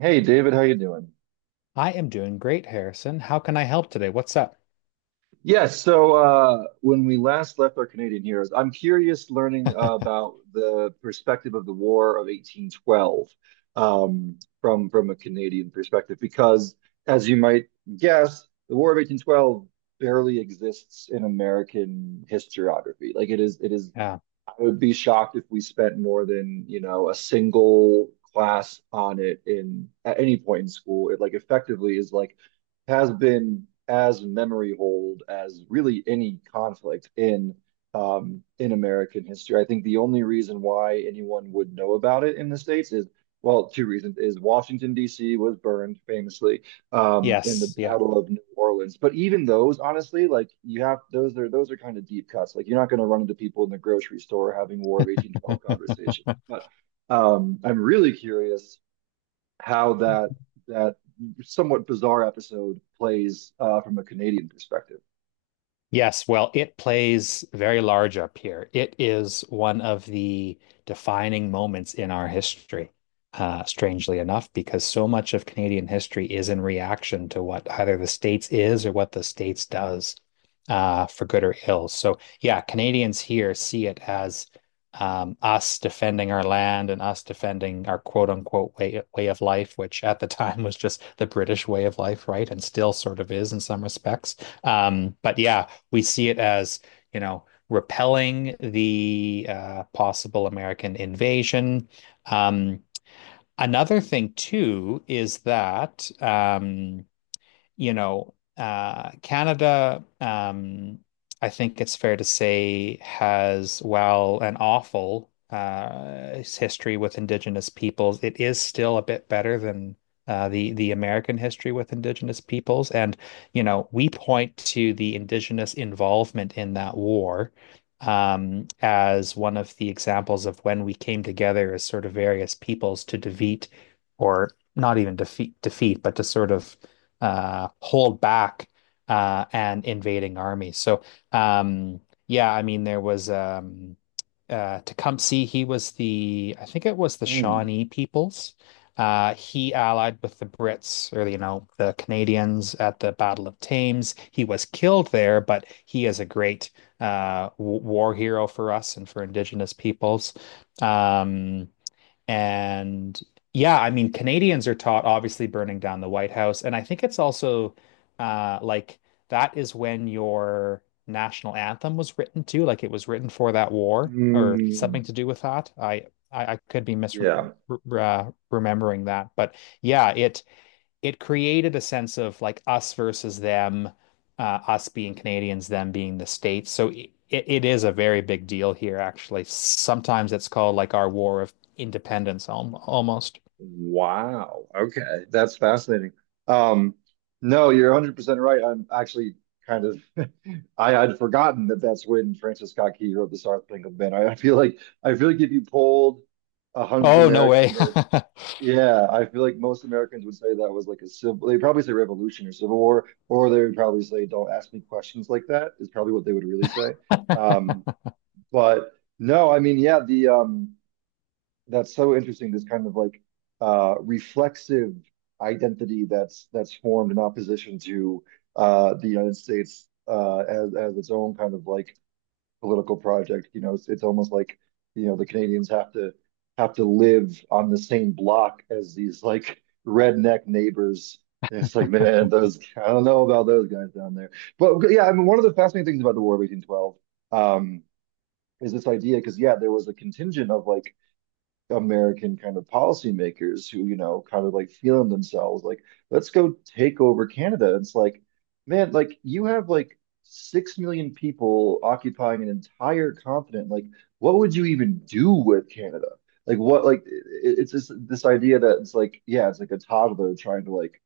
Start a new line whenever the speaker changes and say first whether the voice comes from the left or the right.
right: Hey David, how you doing?
left: I am doing great, Harrison. How can I help today? What's up?
right: When we last left our Canadian heroes, I'm curious learning about the perspective of the War of 1812, from a Canadian perspective, because as you might guess, the War of 1812 barely exists in American historiography. It is
left: Uh,
right: I would be shocked if we spent more than, you know, a single class on it in at any point in school. It like effectively is like has been as memory hold as really any conflict in American history. I think the only reason why anyone would know about it in the States is, well, two reasons is Washington, D.C. was burned famously, in the
left: yes, yeah.
right: Battle of New Orleans. But even those, honestly, like you have, those are kind of deep cuts. Like you're not going to run into people in the grocery store having War of 1812 conversations. But I'm really curious how that somewhat bizarre episode plays, from a Canadian perspective.
left: Yes, well, it plays very large up here. It is one of the defining moments in our history, strangely enough, because so much of Canadian history is in reaction to what either the States is or what the States does, for good or ill. So, yeah, Canadians here see it as us defending our land and us defending our quote unquote way of life, which at the time was just the British way of life, right? And still sort of is in some respects. But yeah. We see it as, you know, repelling the possible American invasion. Um, another thing too is that Canada, I think it's fair to say, has, while an awful history with Indigenous peoples, it is still a bit better than the American history with Indigenous peoples. And, you know, we point to the Indigenous involvement in that war as one of the examples of when we came together as sort of various peoples to defeat, or not even defeat, but to sort of hold back an invading army. So um, yeah, I mean there was Tecumseh. He was the I think it was the
right: Mm.
left: Shawnee peoples. He allied with the Brits or you know the Canadians at the Battle of Thames. He was killed there, but he is a great w war hero for us and for Indigenous peoples. Um, and yeah, I mean, Canadians are taught obviously burning down the White House. And I think it's also like that is when your national anthem was written too. Like it was written for that war or
right: Mm,
left: something to do with that. I could be
right: yeah.
left: remembering that, but yeah, it created a sense of like us versus them, uh, us being Canadians, them being the States. So it is a very big deal here, actually. Sometimes it's called like our war of independence al almost.
right: Wow. Okay. That's fascinating. Um, no, you're 100% right. I'm actually kind of, I had forgotten that that's when Francis Scott Key wrote the Star Spangled Banner. I feel like, I feel like if you polled 100
left: Oh, no way.
right: Americans, yeah, I feel like most Americans would say that was like a civil, they probably say revolution or civil war, or they would probably say, don't ask me questions like that, is probably what they would really say. Um, but no, I mean, that's so interesting, this kind of like reflexive identity that's formed in opposition to the United States, as its own kind of like political project. You know, it's almost like, you know, the Canadians have to live on the same block as these like redneck neighbors. And it's like, man, those, I don't know about those guys down there. But yeah, I mean, one of the fascinating things about the War of 1812, um is this idea, because yeah, there was a contingent of like American kind of policymakers who, you know, kind of like feeling themselves like, let's go take over Canada. It's like, man, like you have like 6 million people occupying an entire continent. Like, what would you even do with Canada? Like, what, like, it's just this idea that it's like, yeah, it's like a toddler trying to like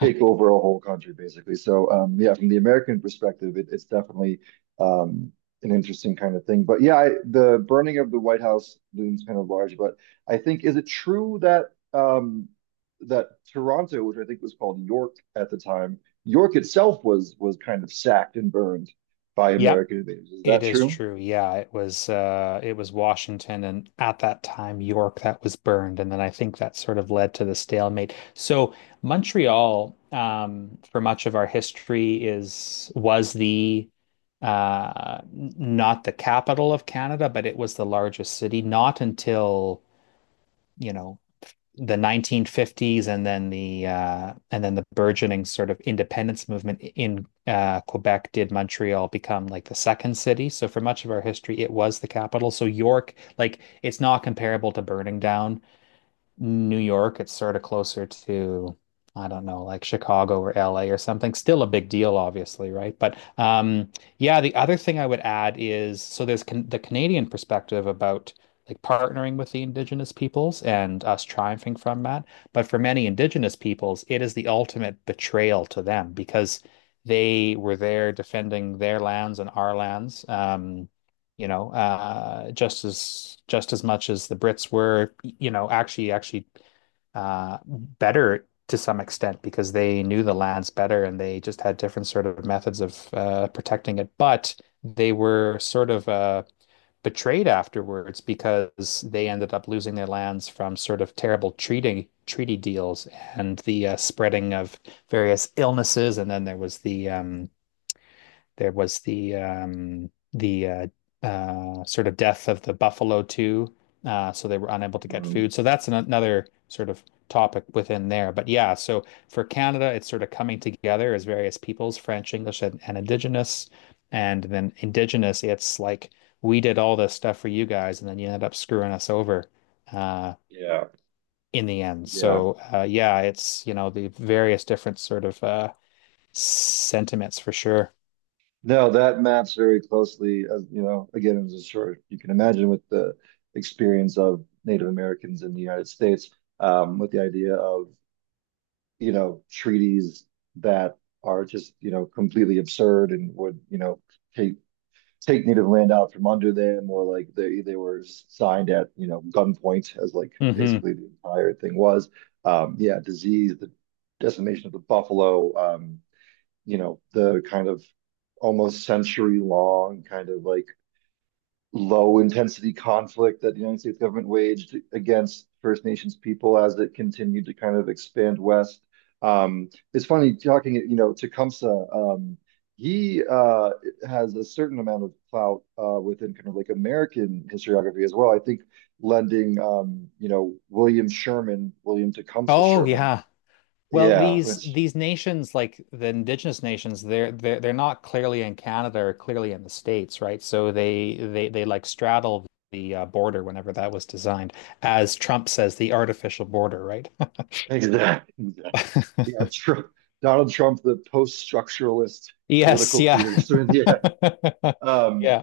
right: take over a whole country, basically. So, yeah, from the American perspective, it's definitely um, an interesting kind of thing. But yeah, the burning of the White House looms kind of large. But I think, is it true that that Toronto, which I think was called York at the time, York itself was kind of sacked and burned by
left: Yep.
right: American invaders? Is
left: It
right: that
left: is
right: true?
left: true. Yeah, it was Washington and at that time York that was burned, and then I think that sort of led to the stalemate. So Montreal for much of our history is was the not the capital of Canada, but it was the largest city not until, you know, the 1950s, and then the burgeoning sort of independence movement in Quebec did Montreal become like the second city. So for much of our history, it was the capital. So York, like it's not comparable to burning down New York, it's sort of closer to, I don't know, like Chicago or LA or something. Still a big deal, obviously, right? But yeah, the other thing I would add is so there's can the Canadian perspective about like partnering with the Indigenous peoples and us triumphing from that. But for many Indigenous peoples, it is the ultimate betrayal to them because they were there defending their lands and our lands. Just as much as the Brits were, you know, actually better to some extent because they knew the lands better and they just had different sort of methods of protecting it. But they were sort of betrayed afterwards because they ended up losing their lands from sort of terrible treating treaty deals and the spreading of various illnesses. And then there was the sort of death of the buffalo too, so they were unable to get
right: Mm,
left: food. So that's another sort of topic within there. But yeah, so for Canada, it's sort of coming together as various peoples, French, English, and Indigenous, and then Indigenous. It's like we did all this stuff for you guys, and then you ended up screwing us over. Uh,
right: yeah.
left: in the end.
right: Yeah.
left: So yeah, it's you know the various different sort of sentiments for sure.
right: No, that maps very closely, as you know, again, as I'm sure you can imagine, with the experience of Native Americans in the United States, with the idea of, you know, treaties that are just, you know, completely absurd and would, you know, take take Native land out from under them, or like they were signed at, you know, gunpoint, as like
left: Hmm.
right: basically the entire thing was. Yeah, disease, the decimation of the buffalo, you know, the kind of almost century long kind of like low intensity conflict that the United States government waged against First Nations people as it continued to kind of expand west. It's funny talking, you know, Tecumseh, he has a certain amount of clout, within kind of like American historiography as well. I think lending, you know, William Sherman, William Tecumseh
left: Oh
right: Sherman.
left: yeah. Well,
right: Yeah,
left: these
right: which
left: nations, like the indigenous nations, they're not clearly in Canada or clearly in the States, right? So they like straddle the border whenever that was designed, as Trump says, the artificial border, right?
right: exactly. Yeah, Trump, Donald Trump, the post-structuralist
left: Yes,
right: political
left: yeah.
right: theorist. Yeah. Um,
left: Yeah.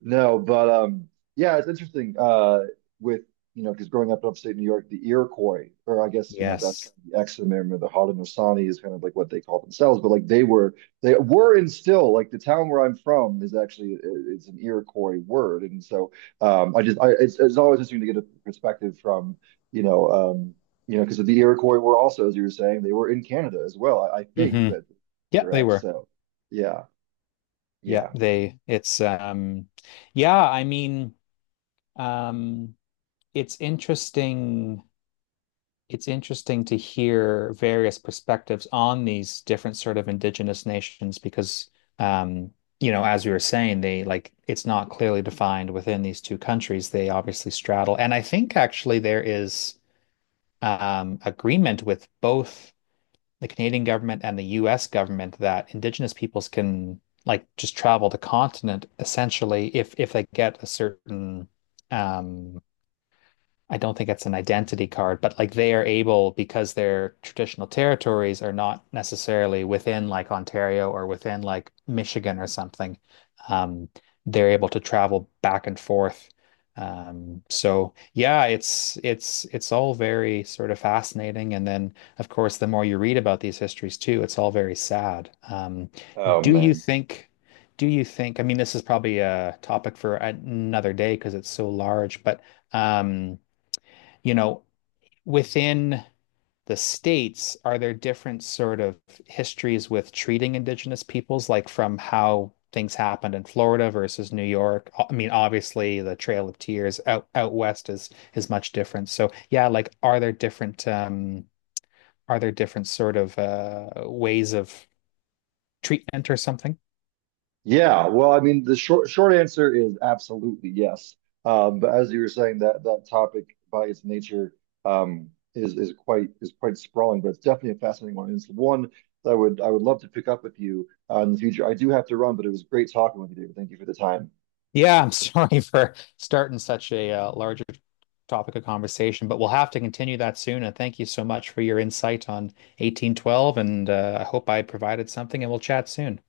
right: no, but Yeah, it's interesting. With you know, because growing up in upstate New York, the Iroquois, or I guess, you know, that's kind
left: Yes.
right: of the ex-member, of the Haudenosaunee is kind of like what they call themselves, but like they were and still, like, the town where I'm from is actually it's an Iroquois word, and so, I just, I it's always interesting to get a perspective from, you know um you know, because the Iroquois were also, as you were saying, they were in Canada as well. I think
left: Hmm.
right: that
left: Yeah, they
right: correct.
left: were.
right: So yeah,
left: Yeah,
right: yeah.
left: they it's yeah, I mean, um it's interesting to hear various perspectives on these different sort of indigenous nations because um, you know, as we were saying, they like it's not clearly defined within these two countries. They obviously straddle. And I think actually there is agreement with both the Canadian government and the US government that indigenous peoples can like just travel the continent essentially if they get a certain um I don't think it's an identity card, but like they are able because their traditional territories are not necessarily within like Ontario or within like Michigan or something. Um, they're able to travel back and forth. So yeah, it's all very sort of fascinating. And then of course, the more you read about these histories too, it's all very sad.
right: Oh
left: Do you
right: man.
left: think do you think, I mean, this is probably a topic for another day because it's so large, but um, you know, within the states, are there different sort of histories with treating indigenous peoples, like from how things happened in Florida versus New York? I mean, obviously the Trail of Tears out west is much different. So yeah, like are there different sort of ways of treatment or something?
right: Yeah, well, I mean, the short answer is absolutely yes. But as you were saying, that that topic by its nature is quite, is quite sprawling, but it's definitely a fascinating one. And it's one that I would love to pick up with you, in the future. I do have to run, but it was great talking with you, David. Thank you for the time.
left: Yeah, I'm sorry for starting such a larger topic of conversation, but we'll have to continue that soon. And thank you so much for your insight on 1812. And I hope I provided something, and we'll chat soon.